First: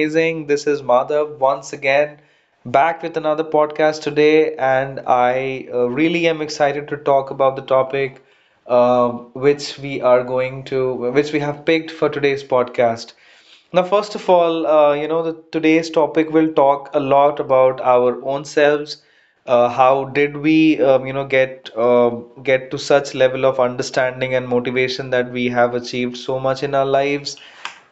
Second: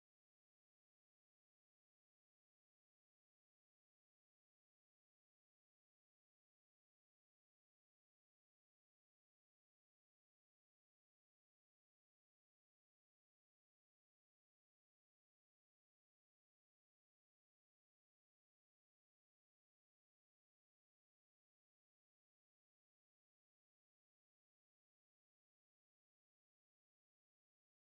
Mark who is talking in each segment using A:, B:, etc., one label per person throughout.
A: amazing. This is Madhav once again back with another podcast today, and I really am excited to talk about the topic uh, which we are going to, which we have picked for today's podcast. Now, first of all, today's topic will talk a lot about our own selves. How did we get to such level of understanding and motivation that we have achieved so much in our lives,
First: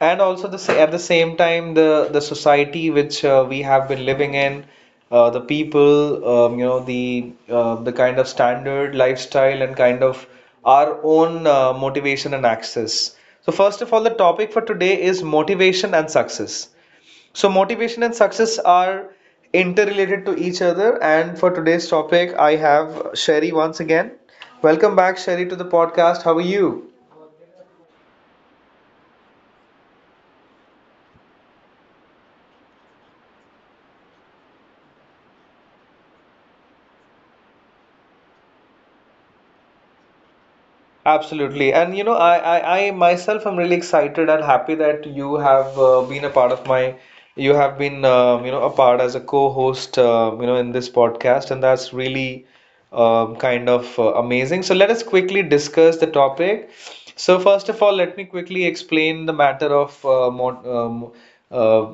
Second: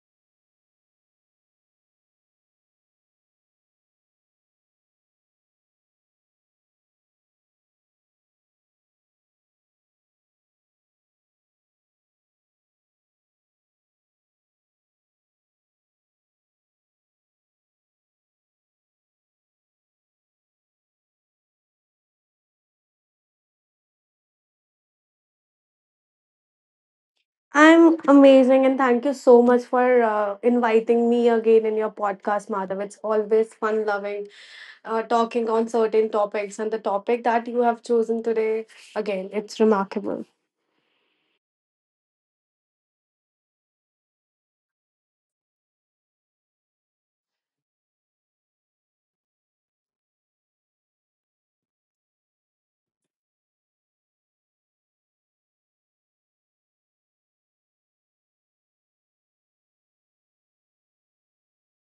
A: and also the at the same time the society which we have been living in the people, the kind of standard lifestyle and kind of our own motivation and access. So first of all, the topic for today is motivation and success. So motivation and success are interrelated to each other. And for today's topic, I have Sherry once again. Welcome back, Sherry, to the podcast. How are you?
B: I'm amazing, and thank you so much for inviting me again in your podcast, Madhav. It's always fun loving talking on certain topics, and the topic that you have chosen today, again, it's remarkable.
A: Absolutely. And you know, I myself am really excited and happy that you have been a part of my you have been, a part as a co-host, in this podcast, and that's really amazing. So let us quickly discuss the topic. So first of all, let me quickly explain the matter of mo um, uh,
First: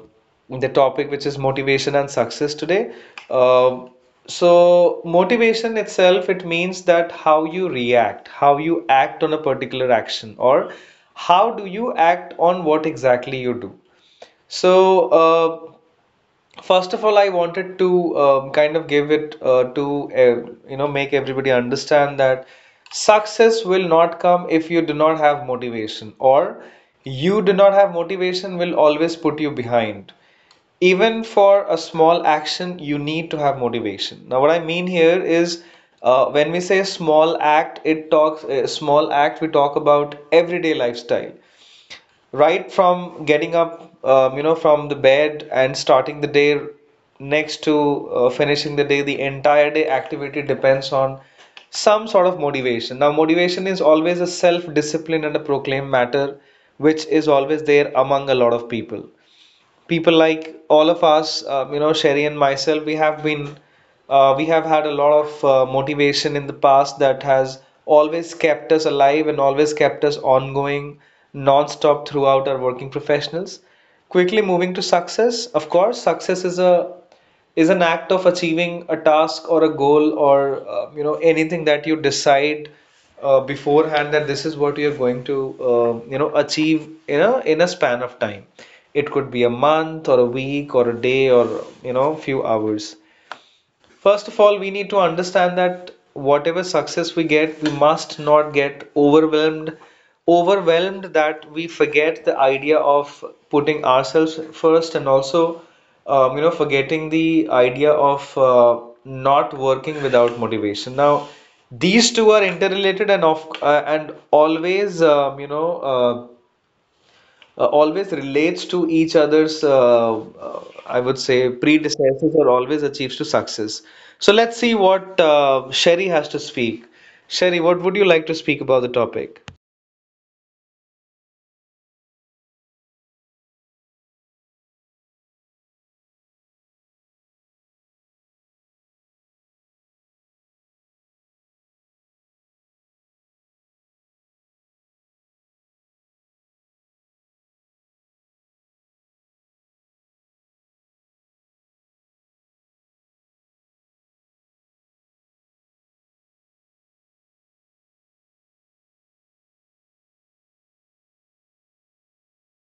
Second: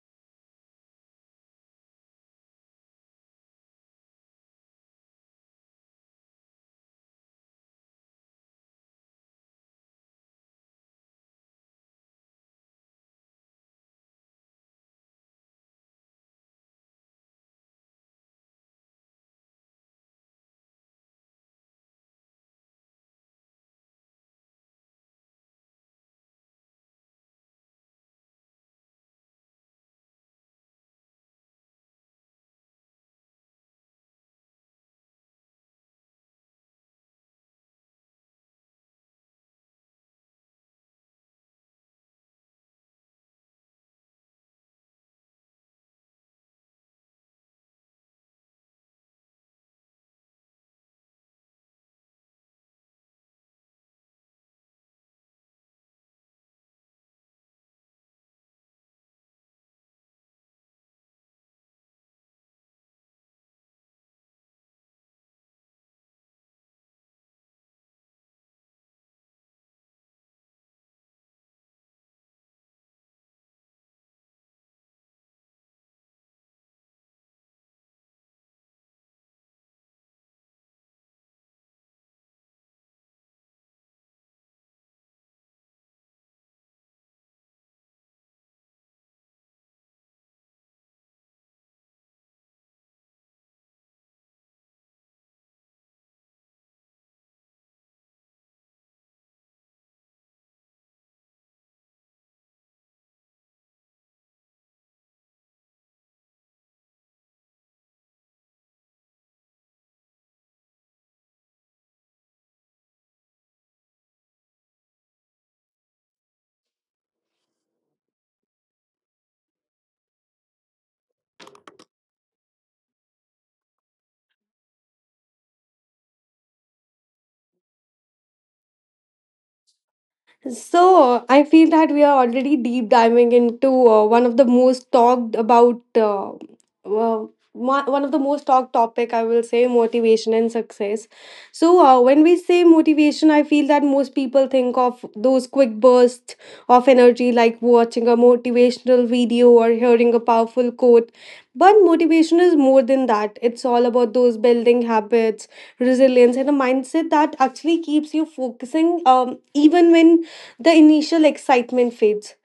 A: the topic, which is motivation and success today. Um, so motivation itself, it means that how you react, how you act on a particular action, or how do you act on what exactly you do. So, first of all, I wanted to kind of give it to make everybody understand that success will not come if you do not have motivation, or you do not have motivation will always put you behind. Even for a small action, you need to have motivation. Now, what I mean here is when we say small act, it talks small act, we talk about everyday lifestyle right from getting up, from the bed and starting the day next to finishing the day, the entire day activity depends on some sort of motivation. Now, motivation is always a self-discipline and a proclaimed matter, which is always there among a lot of people like all of us, Sherry and myself, we have we have had a lot of motivation in the past that has always kept us alive and always kept us ongoing non-stop throughout our working professionals. Quickly moving to success, of course, success is a is an act of achieving a task or a goal or anything that you decide beforehand that this is what you're going to achieve in a span of time. It could be a month or a week or a day or you know few hours. First of all, we need to understand that whatever success we get, we must not get overwhelmed that we forget the idea of putting ourselves first and also, forgetting the idea of not working without motivation. Now, these two are interrelated and of and always always relates to each other's, I would say, predecessors or always achieves to success. So let's see what Sherry has to speak. Sherry, what would you like to speak about the topic?
B: So, I feel that we are already deep diving into one of the most talked about, one of the most talked topic, I will say, motivation and success. So, when we say motivation, I feel that most people think of those quick bursts of energy, like watching a motivational video or hearing a powerful quote. But motivation is more than that. It's all about those building habits, resilience, and a mindset that actually keeps you focusing, even when the initial excitement fades,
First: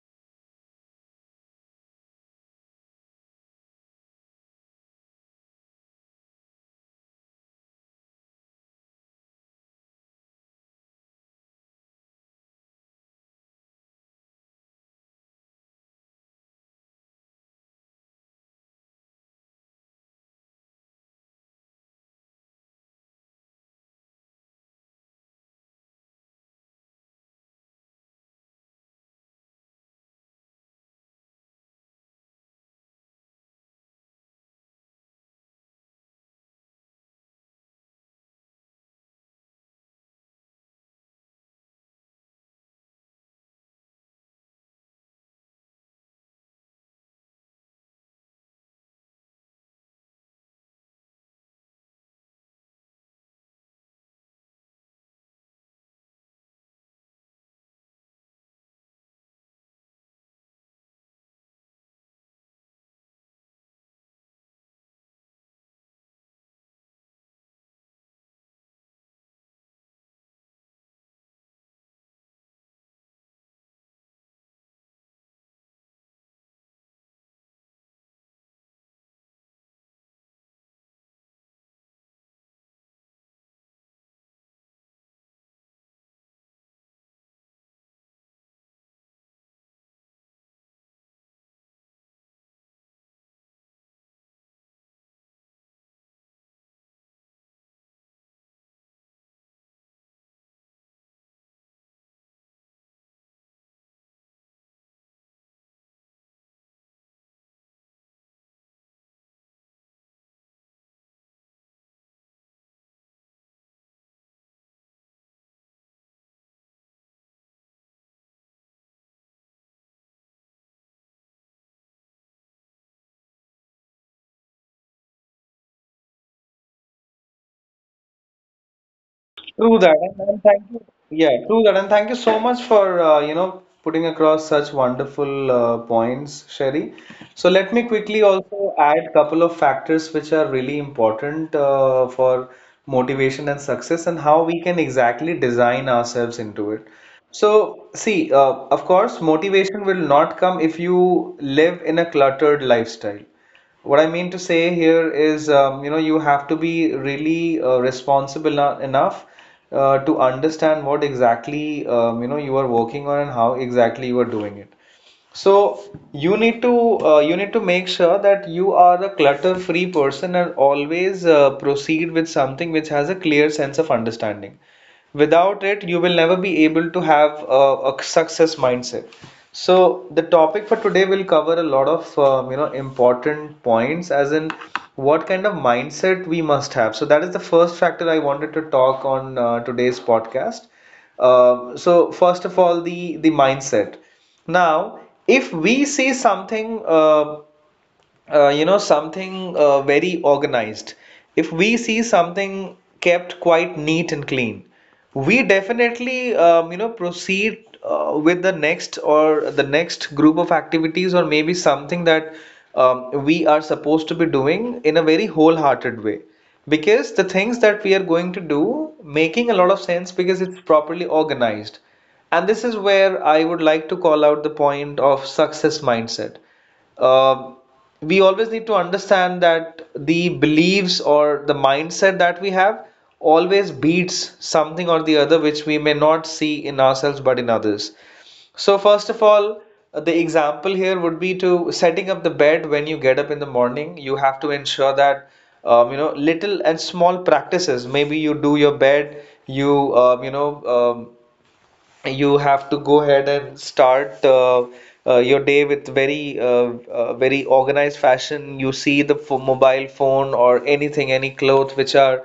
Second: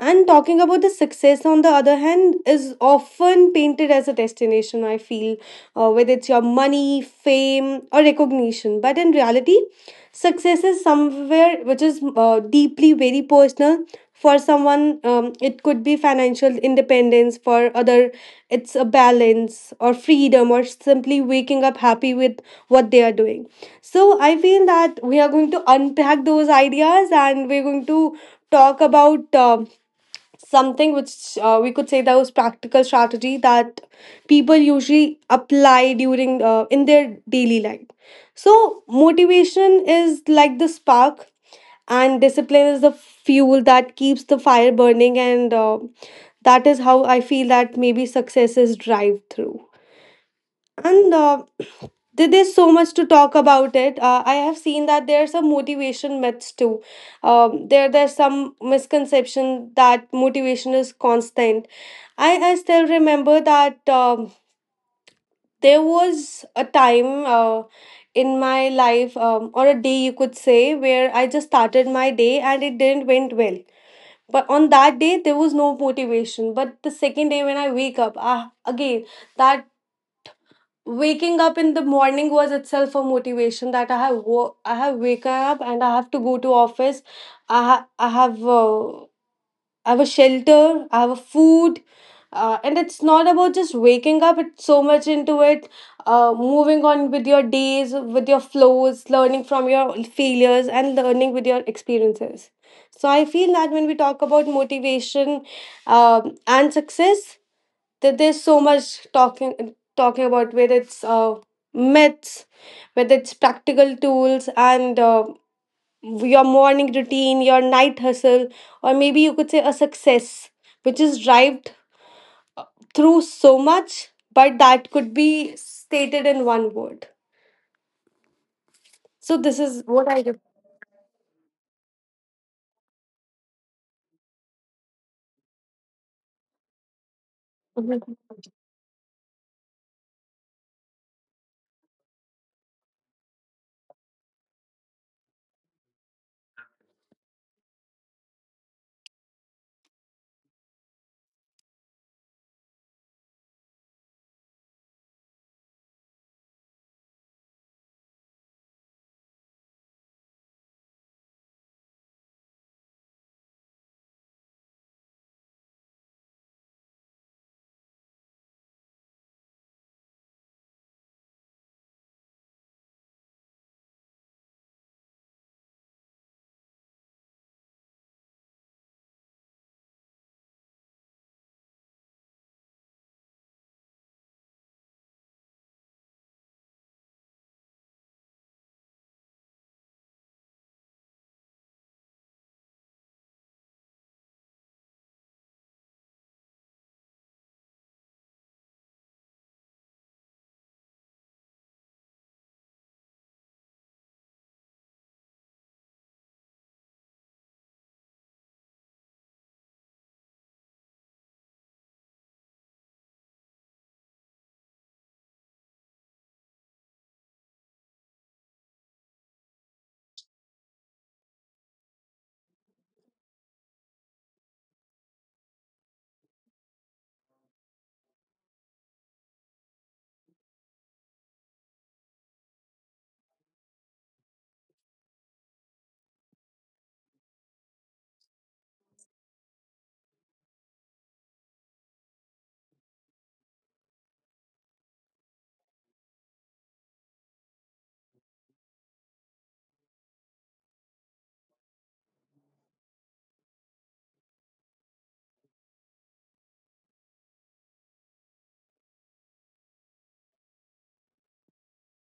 B: and talking about the success, on the other hand, is often painted as a destination, I feel, whether it's your money, fame, or recognition. But in reality, success is somewhere which is deeply very personal. For someone, it could be financial independence; for other, it's a balance or freedom, or simply waking up happy with what they are doing. So I feel that we are going to unpack those ideas, and we're going to talk about something which we could say that was practical strategy that people usually apply during in their daily life. So motivation is like the spark, and discipline is the fuel that keeps the fire burning, and that is how I feel that maybe success is drive through. And There's so much to talk about it. I have seen that there are some motivation myths too. There's some misconception that motivation is constant. I still remember that there was a time in my life, or a day you could say, where I just started my day and it didn't went well. But on that day there was no motivation. But the second day when I wake up, again, that waking up in the morning was itself a motivation that I have waken up and I have to go to office. I have a shelter. I have a food. And it's not about just waking up, it's so much into it, moving on with your days, with your flows, learning from your failures and learning with your experiences. So I feel that when we talk about motivation and success, that there's so much talking about, whether it's myths, whether it's practical tools, and your morning routine, your night hustle, or maybe you could say a success which is derived through so much, but that could be stated in one word. So
A: True
B: this
A: that,
B: is what
A: and
B: I do.
A: thank you. Yeah, true that, and thank you so much for putting across such wonderful points, Sherry. So let me quickly
B: Mhm.
A: also add couple of factors which are really important for motivation and success, and how we can exactly design ourselves into it. So, see, of course, motivation will not come if you live in a cluttered lifestyle. What I mean to say here is, you have to be really responsible enough to understand what exactly, you are working on and how exactly you are doing it. So you need to make sure that you are a clutter-free person and always proceed with something which has a clear sense of understanding. Without it, you will never be able to have a success mindset. So the topic for today will cover a lot of important points, as in what kind of mindset we must have. So that is the first factor I wanted to talk on today's podcast. So first of all, the mindset. Now, if we see something something very organized, if we see something kept quite neat and clean, we definitely proceed with the next or the next group of activities or maybe something that we are supposed to be doing in a very wholehearted way, because the things that we are going to do making a lot of sense because it's properly organized. And this is where I would like to call out the point of success mindset. uh, we always need to understand that the beliefs or the mindset that we have always beats something or the other which we may not see in ourselves but in others. So, first of all, the example here would be to setting up the bed when you get up in the morning. You have to ensure that little and small practices. Maybe you do your bed, you you know you have to go ahead and start your day with very organized fashion. You see the ph mobile phone or anything, any clothes which are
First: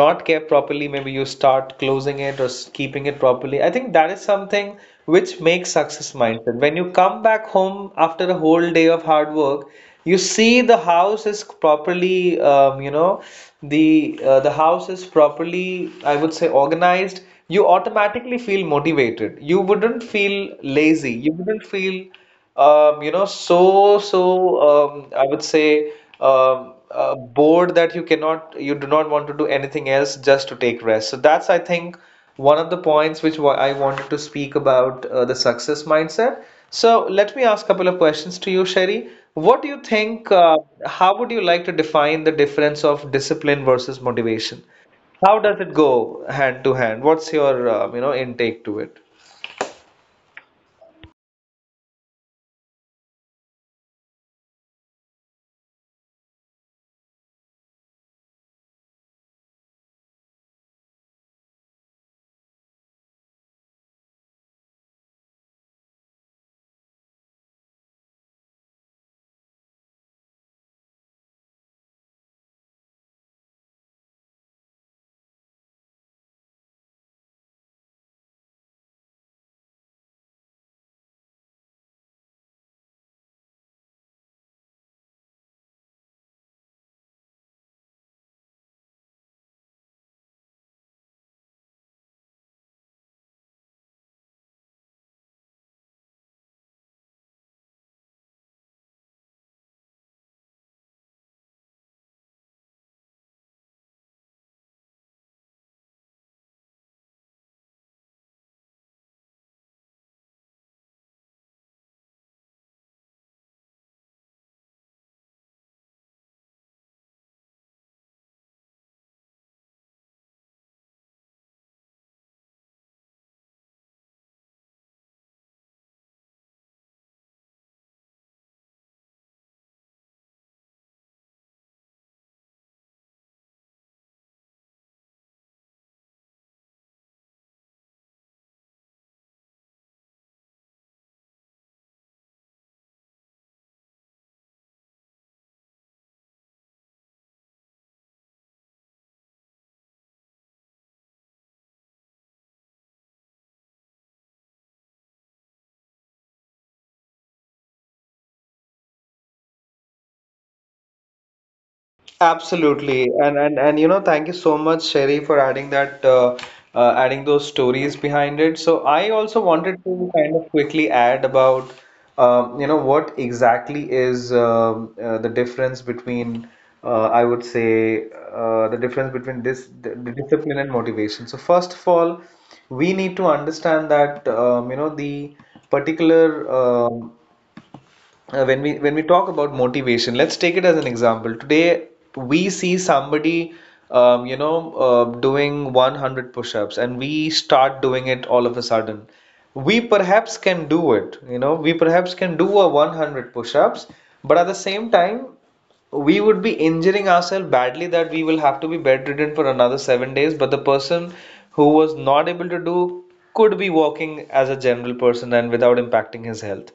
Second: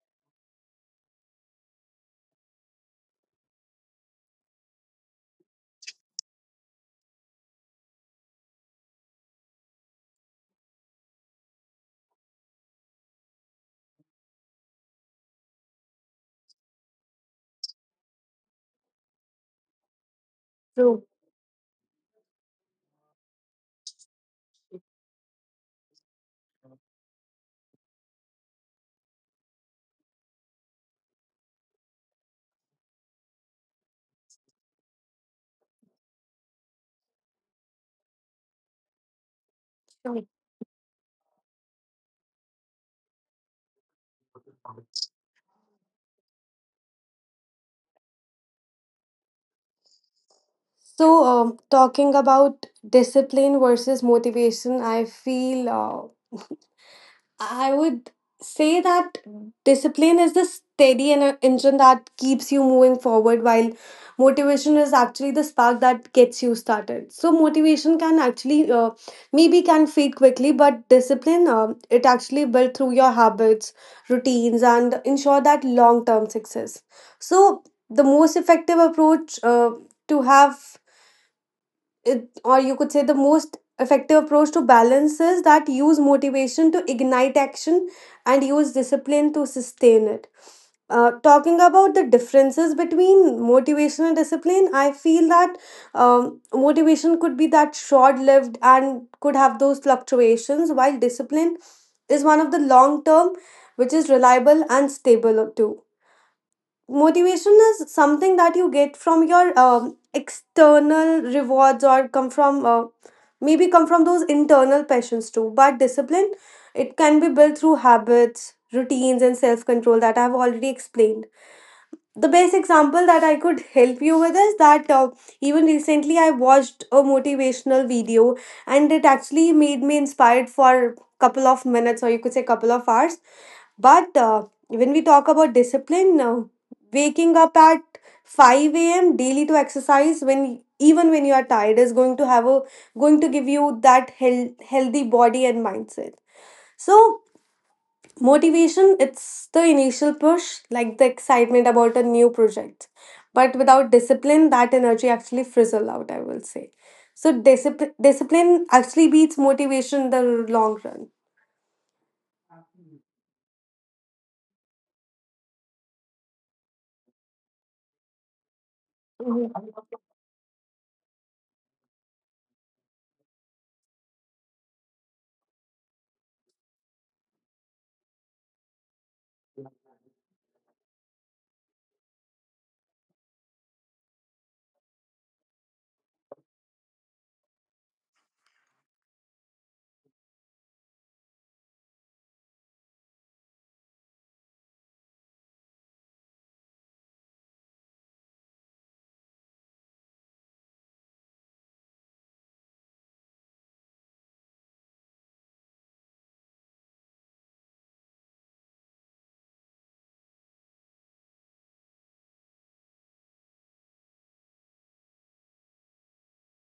A: not kept properly, maybe you start closing it or keeping it properly. I think that is something which makes success mindset. When you come back home after a whole day of hard work, you see the house is properly, the the house is properly, I would say, organized, you automatically feel motivated. You wouldn't feel
B: True.
A: lazy. You wouldn't feel, um, you know, so, so, I would say, bored that you cannot, you do not want to do anything else just to take rest. So that's, I think, one of the points which I wanted to speak about the success mindset. So let me ask a couple of questions to you, Sherry. What do you
B: True.
A: think, how would you like to define the difference of discipline versus motivation? How does it go hand to hand? What's your intake to it?
B: So, talking about discipline versus motivation, I feel I would say that discipline is the engine that keeps you moving forward, while motivation is actually the spark that gets you started. So motivation can actually maybe can fade quickly, but discipline, it actually built through your habits, routines, and ensure that long term success. So the most effective approach to have it, or you could say the most effective approach to balance, is that use motivation to ignite action and use discipline to sustain it. Talking about the differences between motivation and discipline, I feel that motivation could be that short lived and could have those fluctuations, while discipline is one of the long term, which is reliable and stable too. Motivation is something that you get from your external rewards or come from those internal passions too, but discipline, it can be built through habits, routines and self control, that I've already explained. The best example that I could help you with is that even recently I watched a motivational video, and it actually made me inspired for couple of minutes, or you could say couple of hours. But when we talk about discipline, waking up at 5 a.m. daily to exercise when even when you are tired is going to have a going to give you that healthy body and mindset. So motivation, it's the initial push, like the excitement about a new project. But without discipline, that energy actually frizzle out, I will say. So discipline actually beats motivation in the long run.
A: Absolutely, thank you so much, Sherry, for adding that, adding those stories behind it. So I also
B: Mhm.
A: wanted to kind of quickly add about, what exactly is the difference between, I would say, the difference between the discipline and motivation. So first of all, we need to understand that the particular when we talk about motivation, let's take it as an example today. We see somebody doing 100 push-ups and we start doing it all of a sudden. We perhaps can do it, you know, we perhaps can do a 100 push-ups, but at the same time we would be injuring ourselves badly that we will have to be bedridden for another 7 days. But the person who was not able to do could be walking as a general person and without impacting his health.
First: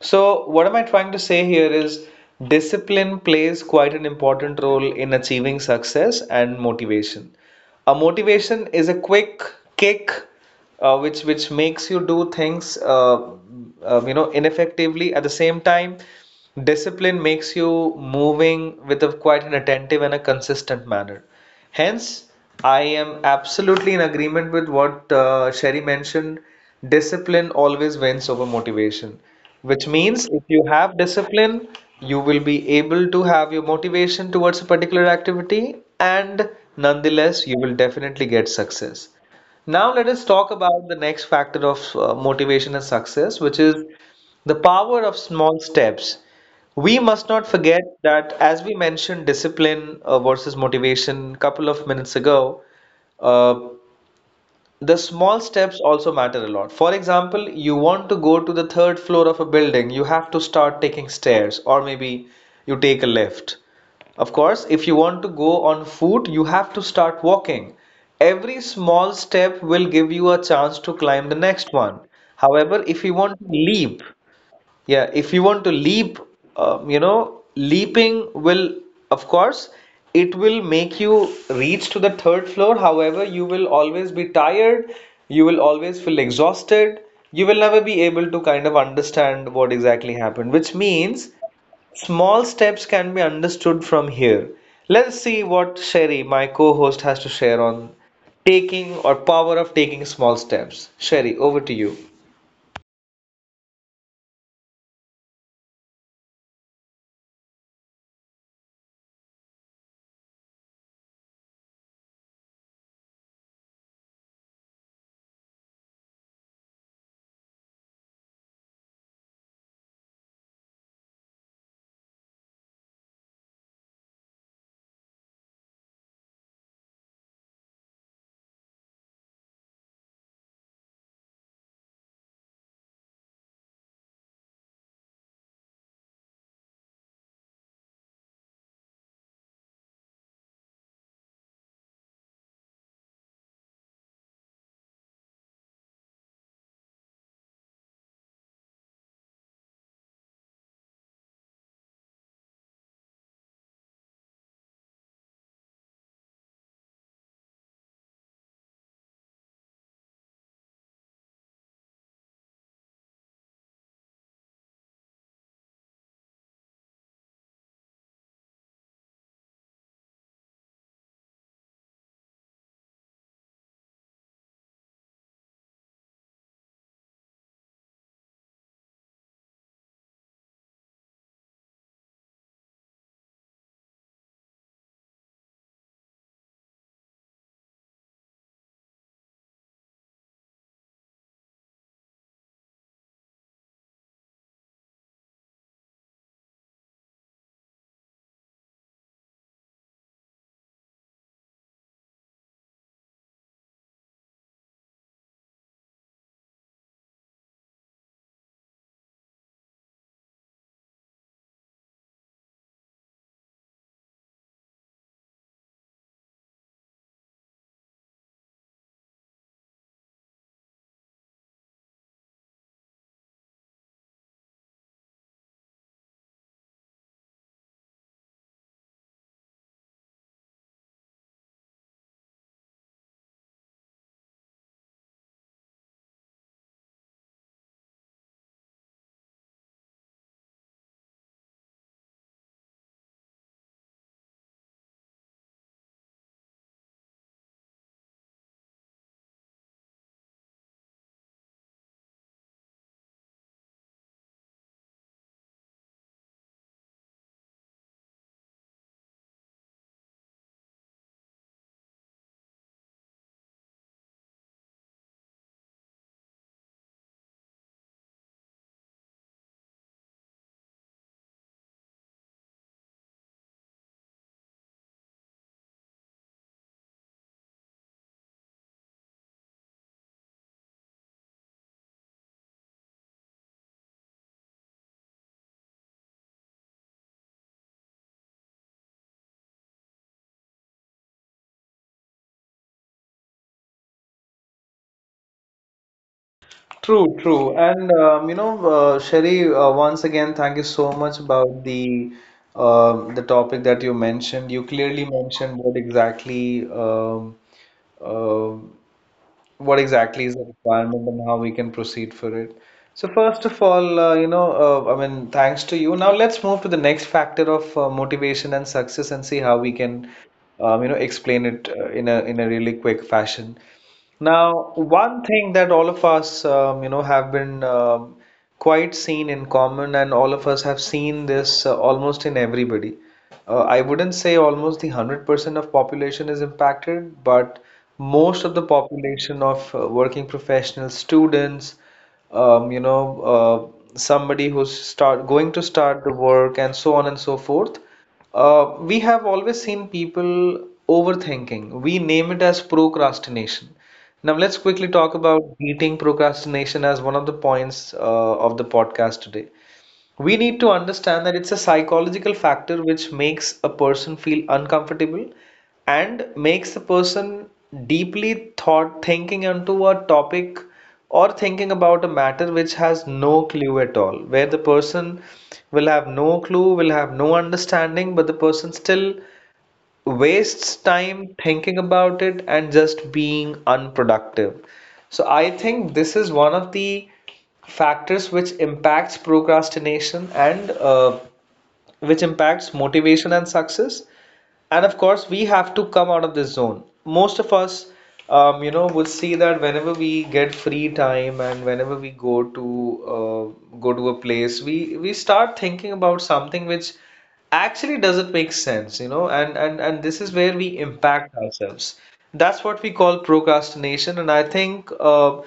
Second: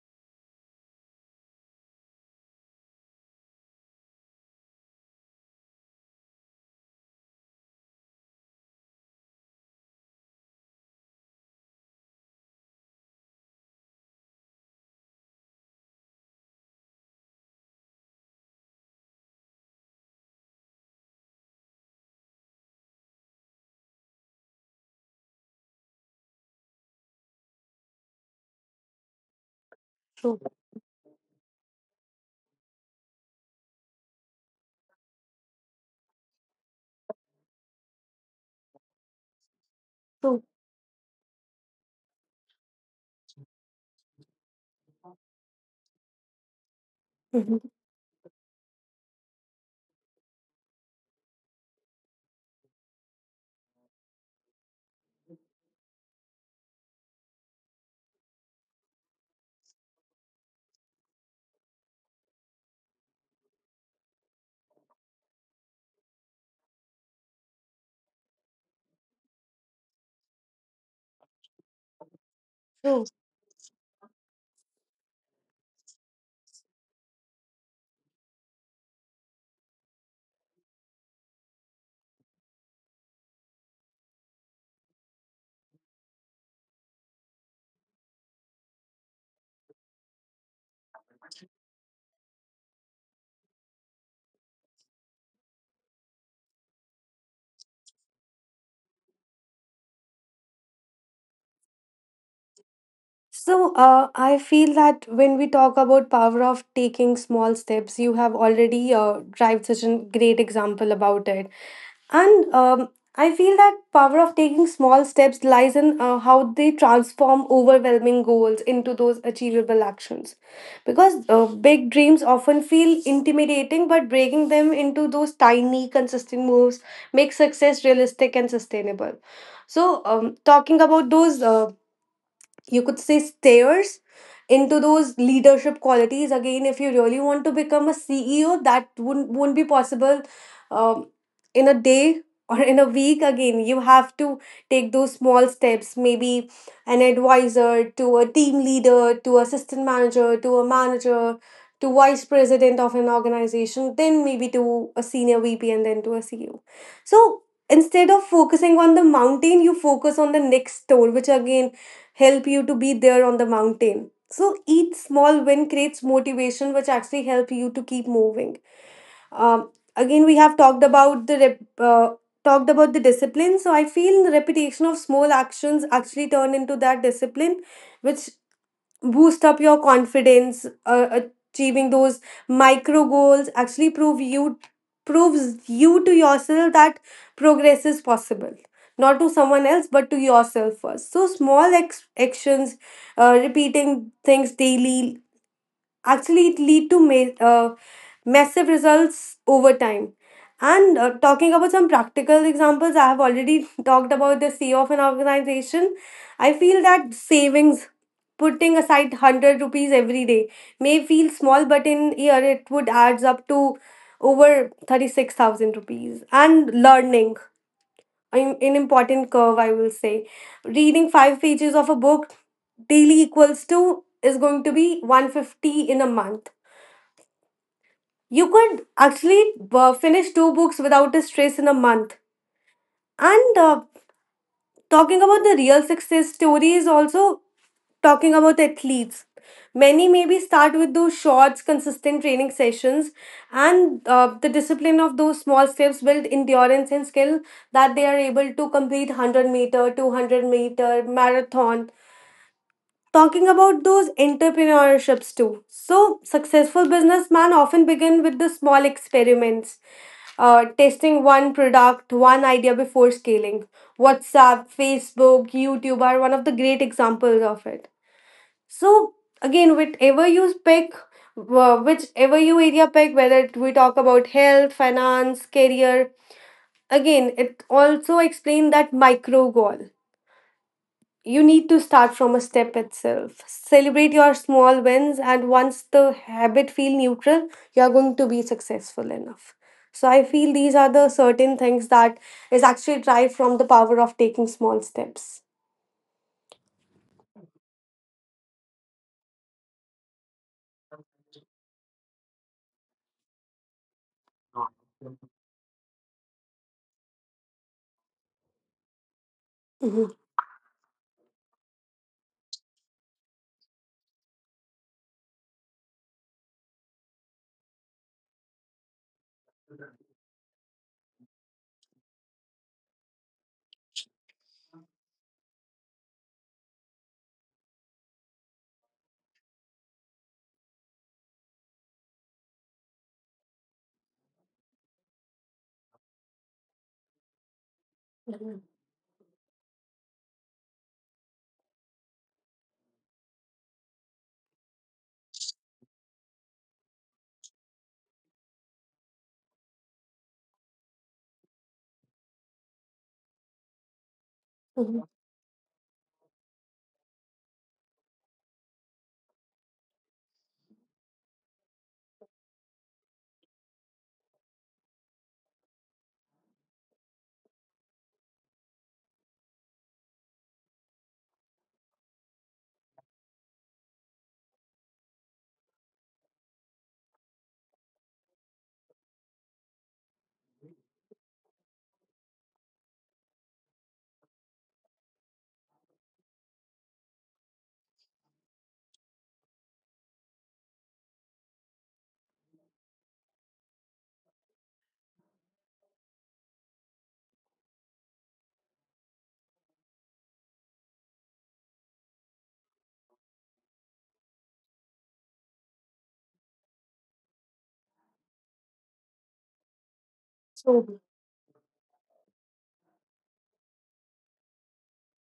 A: So, what am I trying to say here is discipline plays quite an important role in achieving success and motivation. A motivation is a quick kick, which makes you do things ineffectively. At the same time, discipline makes you moving with a quite an attentive and a consistent manner. Hence, I am absolutely in agreement with what Sherry mentioned. Discipline always wins over motivation, which means
B: True,
A: if you have discipline, you will be able to have your motivation towards a particular activity, and nonetheless, you will definitely get success. Now, let us
B: true.
A: talk about the next factor of motivation and success, which is the power of small steps. We must not
B: Mhm.
A: forget that as we mentioned discipline versus motivation a couple of minutes ago, uh, the small steps also matter a lot. For example, you want to go to the third floor of a building, you have to start taking stairs, or maybe you take a lift. Of course, if you want to go on foot, you have to start walking. Every small step will give you a chance to climb the next one. However, if
B: True.
A: you want to leap, yeah, if you want to leap, leaping will, of course, it will make you reach to the third floor. However, you will always be tired, you will always feel exhausted, you will never be able to kind of understand what exactly happened, which means small steps can be understood from here. Let's see what Sherry, my co-host, has to share on taking or power of taking small steps. Sherry, over to you.
B: So, I feel that when we talk about power of taking small steps, you have already drive such a great example about it. And I feel that power of taking small steps lies in how they transform overwhelming goals into those achievable actions. Because big dreams often feel intimidating, but breaking them into those tiny, consistent moves makes success realistic and sustainable. So, talking about those you could say stairs into those leadership qualities, again, if you really want to become a CEO, that wouldn't won't be possible um, in a day or in a week. Again, you have to take those small steps, maybe an advisor to a team leader to assistant manager to a manager to vice president of an organization, then maybe to a senior VP, and then to a CEO. So instead of focusing on the mountain, you focus on the next store, which again help you to be there on the mountain. So each small win creates motivation, which actually help you to keep moving. Um, Again, we have talked about talked about the discipline. So I feel the repetition of small actions actually turn into that discipline, which boost up your confidence, achieving those micro goals actually proves you to yourself that progress is possible, not to someone else but to yourself first. So small actions, repeating things daily, actually it lead to massive results over time. And talking about some practical examples, I have already talked about the CEO of an organization. I feel that savings, putting aside 100 rupees every day, may feel small, but in year it would adds up to over 36,000 rupees. And learning an important curve, I will say, reading five pages of a book daily equals to is going to be 150 in a month. You could actually finish two books without a stress in a month. And talking about the real success stories, also talking about athletes. Many maybe start with those short, consistent training sessions, and the discipline of those small steps build endurance and skill, that they are able to complete 100 meter, 200-meter, marathon. Talking about those entrepreneurships too. So, successful businessmen often begin with the small experiments, testing one product, one idea before scaling. WhatsApp, Facebook, YouTube are one of the great examples of it. So, again, whatever you pick, whichever you area pick, whether it- we talk about health, finance, career, again, it also explains that micro goal. You need to start from a step itself. Celebrate your small wins, and once the habit feel neutral, you are going to be successful enough. So I feel these are the certain things that is actually derived from the power of taking small steps.
A: True, true. And Sherry, once again, thank you so much about the topic that you mentioned. You clearly mentioned uh, what
B: Mhm.
A: exactly is the requirement and how we can proceed for it. So first of all, I mean, thanks to you. Now let's move to the next factor of motivation and success and see how we can explain it in a really quick fashion. Now, one thing that all of us, have been quite seen in common, and all of us have seen this almost in everybody. I wouldn't say almost the 100% of population is impacted, but most
B: Mhm.
A: of the population of working professionals, students, somebody who's start going to start the work, and so on and so forth. We have always seen people overthinking. We name it as procrastination. Now, let's quickly
B: Mhm.
A: talk about beating procrastination as one of the points of the podcast today. We need to understand that it's a psychological factor which makes a person feel uncomfortable and makes the person deeply thought thinking onto a topic or thinking about a matter which has no clue at all, where the person will have no clue, will have no understanding, but the person still wastes time thinking about it and just being unproductive. So I think this is one of the factors which impacts procrastination and which impacts motivation and success. And of course, we have to come out of this zone. Most of us, would see that whenever we get free time and whenever we go to go to a place, we start thinking about something which actually doesn't make sense, and and this is where we
B: So
A: impact ourselves. That's what we call procrastination, and I think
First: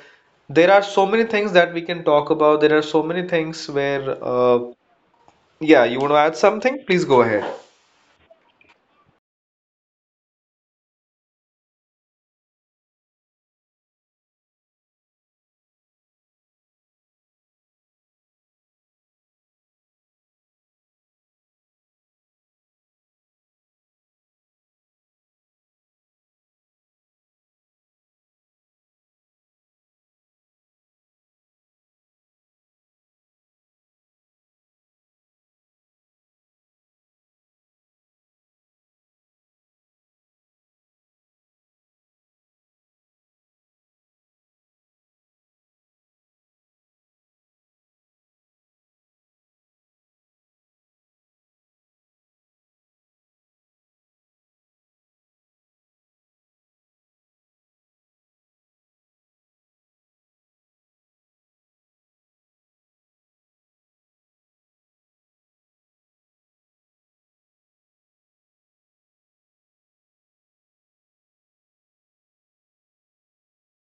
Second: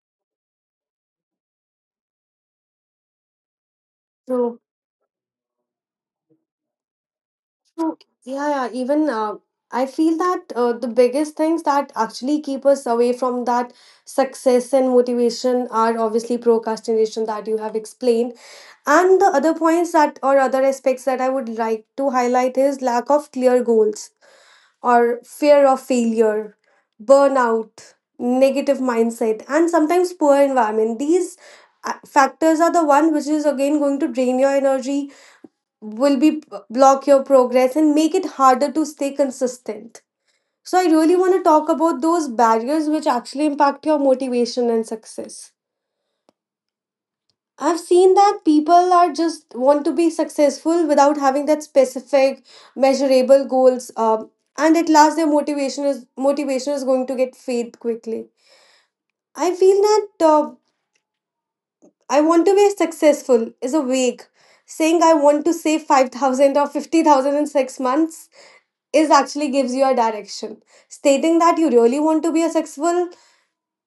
A: there are so many things that we can talk about. There are so many things where
B: so.
A: yeah, you want to add something? Please go ahead.
B: Oh, yeah, yeah. Even I feel that the biggest things that actually keep us away from that success and motivation are obviously procrastination that you have explained. And the other points, that or other aspects that I would like to highlight, is lack of clear goals or fear of failure, burnout, negative mindset, and sometimes poor environment. These factors are the one which is again going to drain your energy, will be block your progress and make it harder to stay consistent. So I really want to talk about those barriers which actually impact your motivation and success. I've seen that people are just want to be successful without having that specific measurable goals, and at last their motivation is going to get fade quickly. I feel that I want to be successful is a vague saying. I want to save 5,000 or 50,000 in 6 months is actually gives you a direction. Stating that you really want to be a successful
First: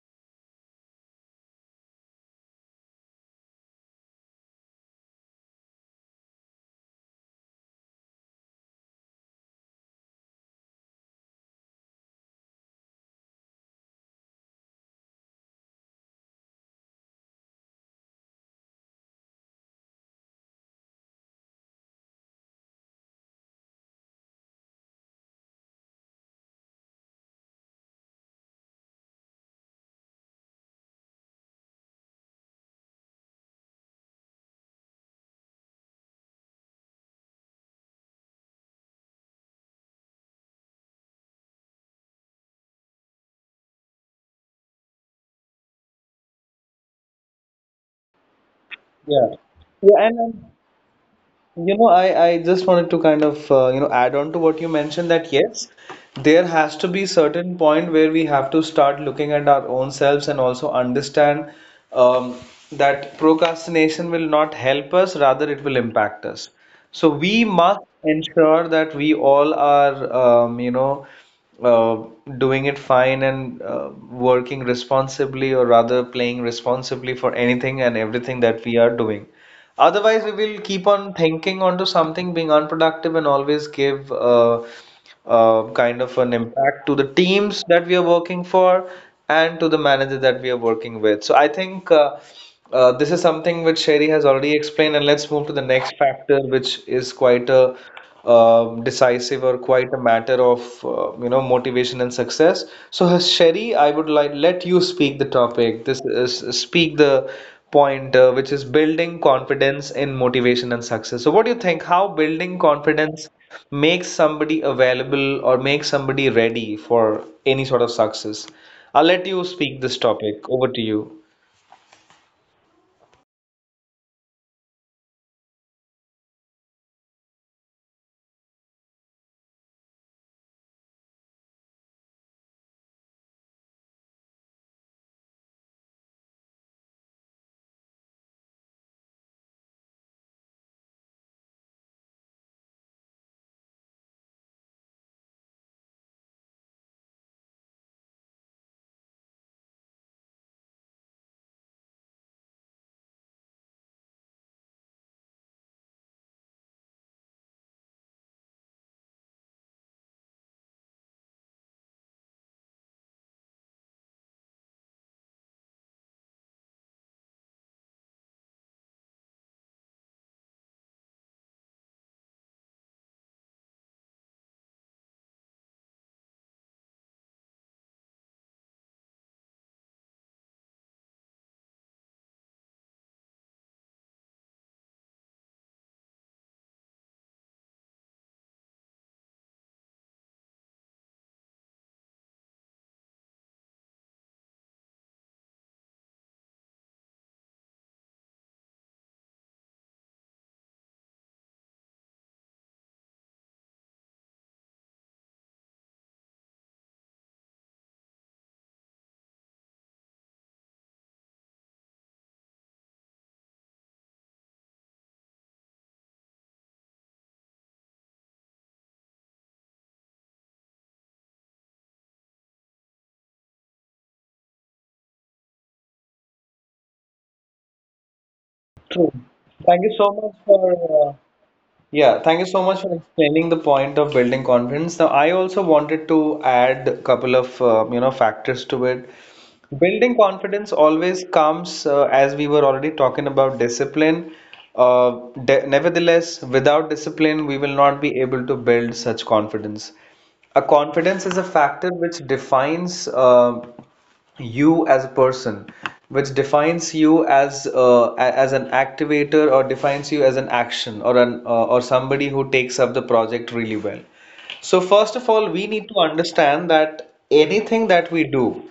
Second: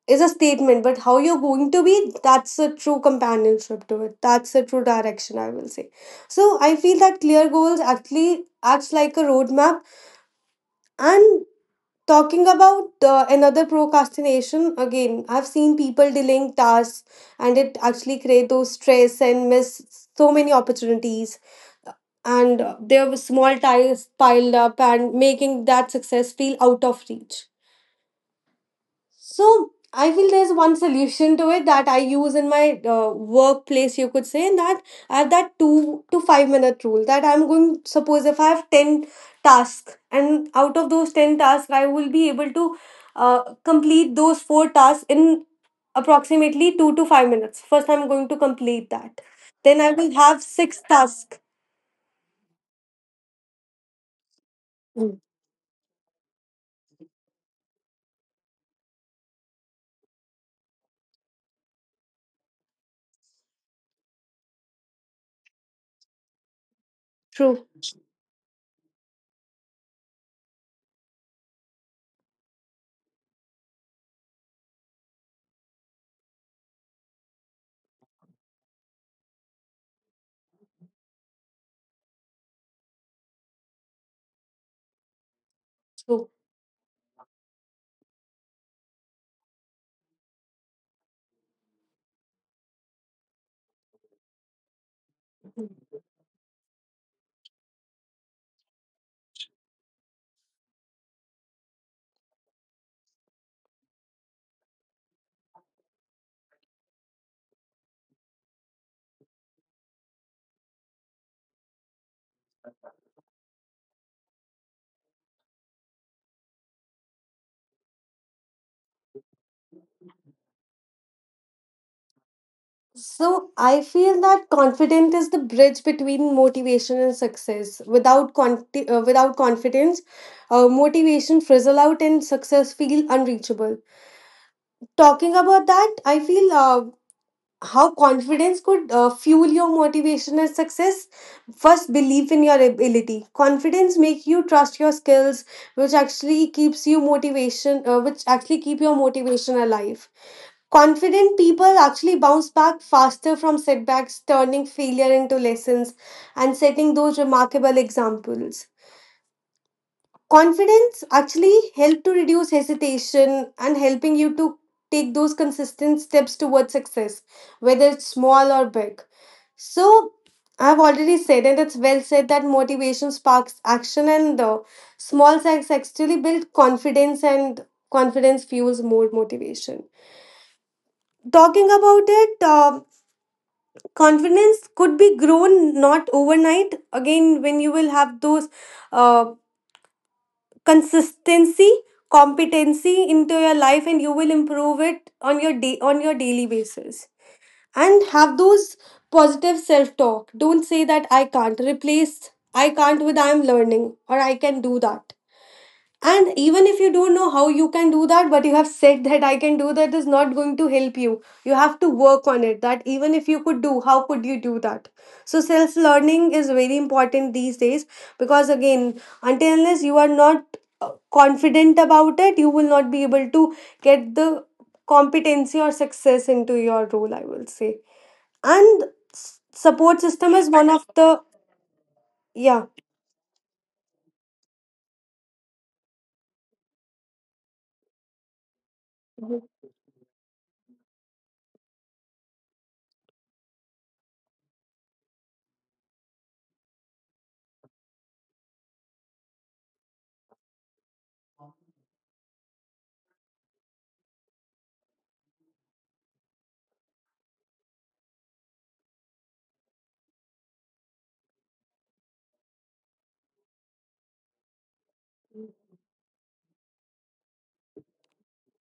B: is a statement, but how you're going to be, that's a true companionship to it. That's a true direction, I will say. So I feel that clear goals actually acts like a roadmap. And talking about another procrastination, again, I've seen people delaying tasks, and it actually create those stress and miss so many opportunities. And there were small ties piled up and making that success feel out of reach. So I feel there's one solution to it that I use in my workplace, you could say, and that I have that 2 to 5 minute rule, that I'm going, suppose if I have 10 tasks, and out of those 10 tasks, I will be able to complete those four tasks in approximately 2 to 5 minutes. First, I'm going to complete that.
A: Yeah.
B: Then I
A: Yeah,
B: will
A: and
B: have six tasks.
A: you know, I just wanted to kind of add on to what you mentioned
B: Mm.
A: that yes, there has to be certain point where we have to start looking at our own selves and also understand um, that procrastination will not help us, rather it will impact us. So we
B: True.
A: must ensure that we all are um, you know uh, doing it fine and working responsibly or rather playing responsibly for anything and everything that we are doing. Otherwise, we will keep on thinking onto something being unproductive and always give kind of
B: True.
A: an impact to the teams that we are working for and to the manager that we are working with. So I think this is something which Sherry has already explained, and let's move to the next factor, which is quite a decisive or quite a matter of motivation and success. So Sherry, I would like let you speak the topic. This is speak the point, which is building confidence in motivation and success. So, what do you think? How building confidence makes somebody available or makes somebody ready for any sort of success? I'll let you speak this topic. Over to you.
B: So I feel that confidence is the bridge between motivation and success. Without confidence, motivation frizzle out and success feel unreachable. Talking about that, I feel how confidence could fuel your motivation and success. First, belief in your ability. Confidence make you trust your skills, which actually keeps you motivation, which actually keep your motivation alive. Confident people actually bounce back faster from setbacks, turning failure into lessons and setting those remarkable examples. Confidence actually help to reduce hesitation and helping you to take those consistent steps towards success, whether it's small or big. So I've already said, and it's well said, that motivation sparks action, and the small acts actually build confidence, and confidence fuels more motivation. Talking about it, confidence could be grown not overnight. Again, when you will have those uh, consistency, competency into your life, and you will improve it on your day, on your daily basis, and have those positive self talk. Don't say that I can't. Replace I can't with I am learning, or I can do that. And even if you don't know how you can do that, but you have said that I can do that is not going to help you. You have to work on it. That even if you could do, how could you do that? So self learning is very important these days, because again, until unless you are not confident about it, you will not be able to get the competency or success into your role, I will say. And
A: True. Thank you
B: support
A: so
B: system
A: much
B: is
A: for
B: one of the
A: yeah, thank you so
B: yeah.
A: much for explaining the point of building confidence. Now, I also wanted to add a couple of factors to it. Building confidence always comes, as we were already talking about discipline. Nevertheless, without discipline, we will not be able to build such confidence. A confidence is a factor which defines you as a person, which defines you as as an activator or defines you as an action or an or somebody who takes up the project really well. So, first of all, we need to understand that anything that we do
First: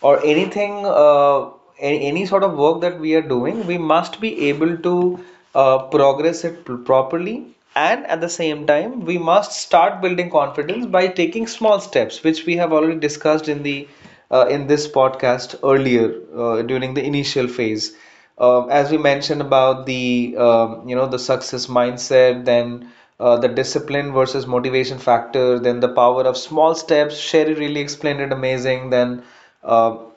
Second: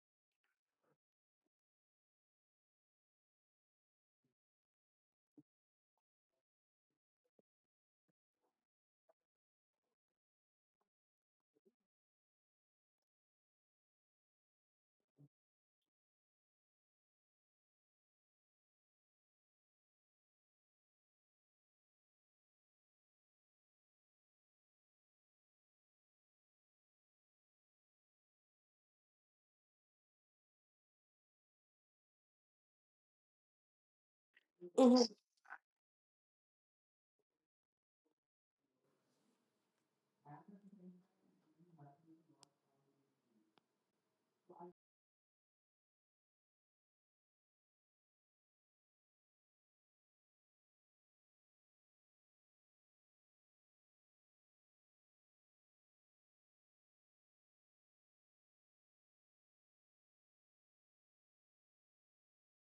A: or anything, any sort of work that we are doing, we must be able to progress it properly. And at the same time, we must start building confidence by taking small steps, which we have already discussed in the in this podcast earlier during the initial phase as we mentioned about the the success mindset, then the discipline versus motivation factor, then the power of small steps. Sherry really explained it amazing. Then uh,
B: Mhm.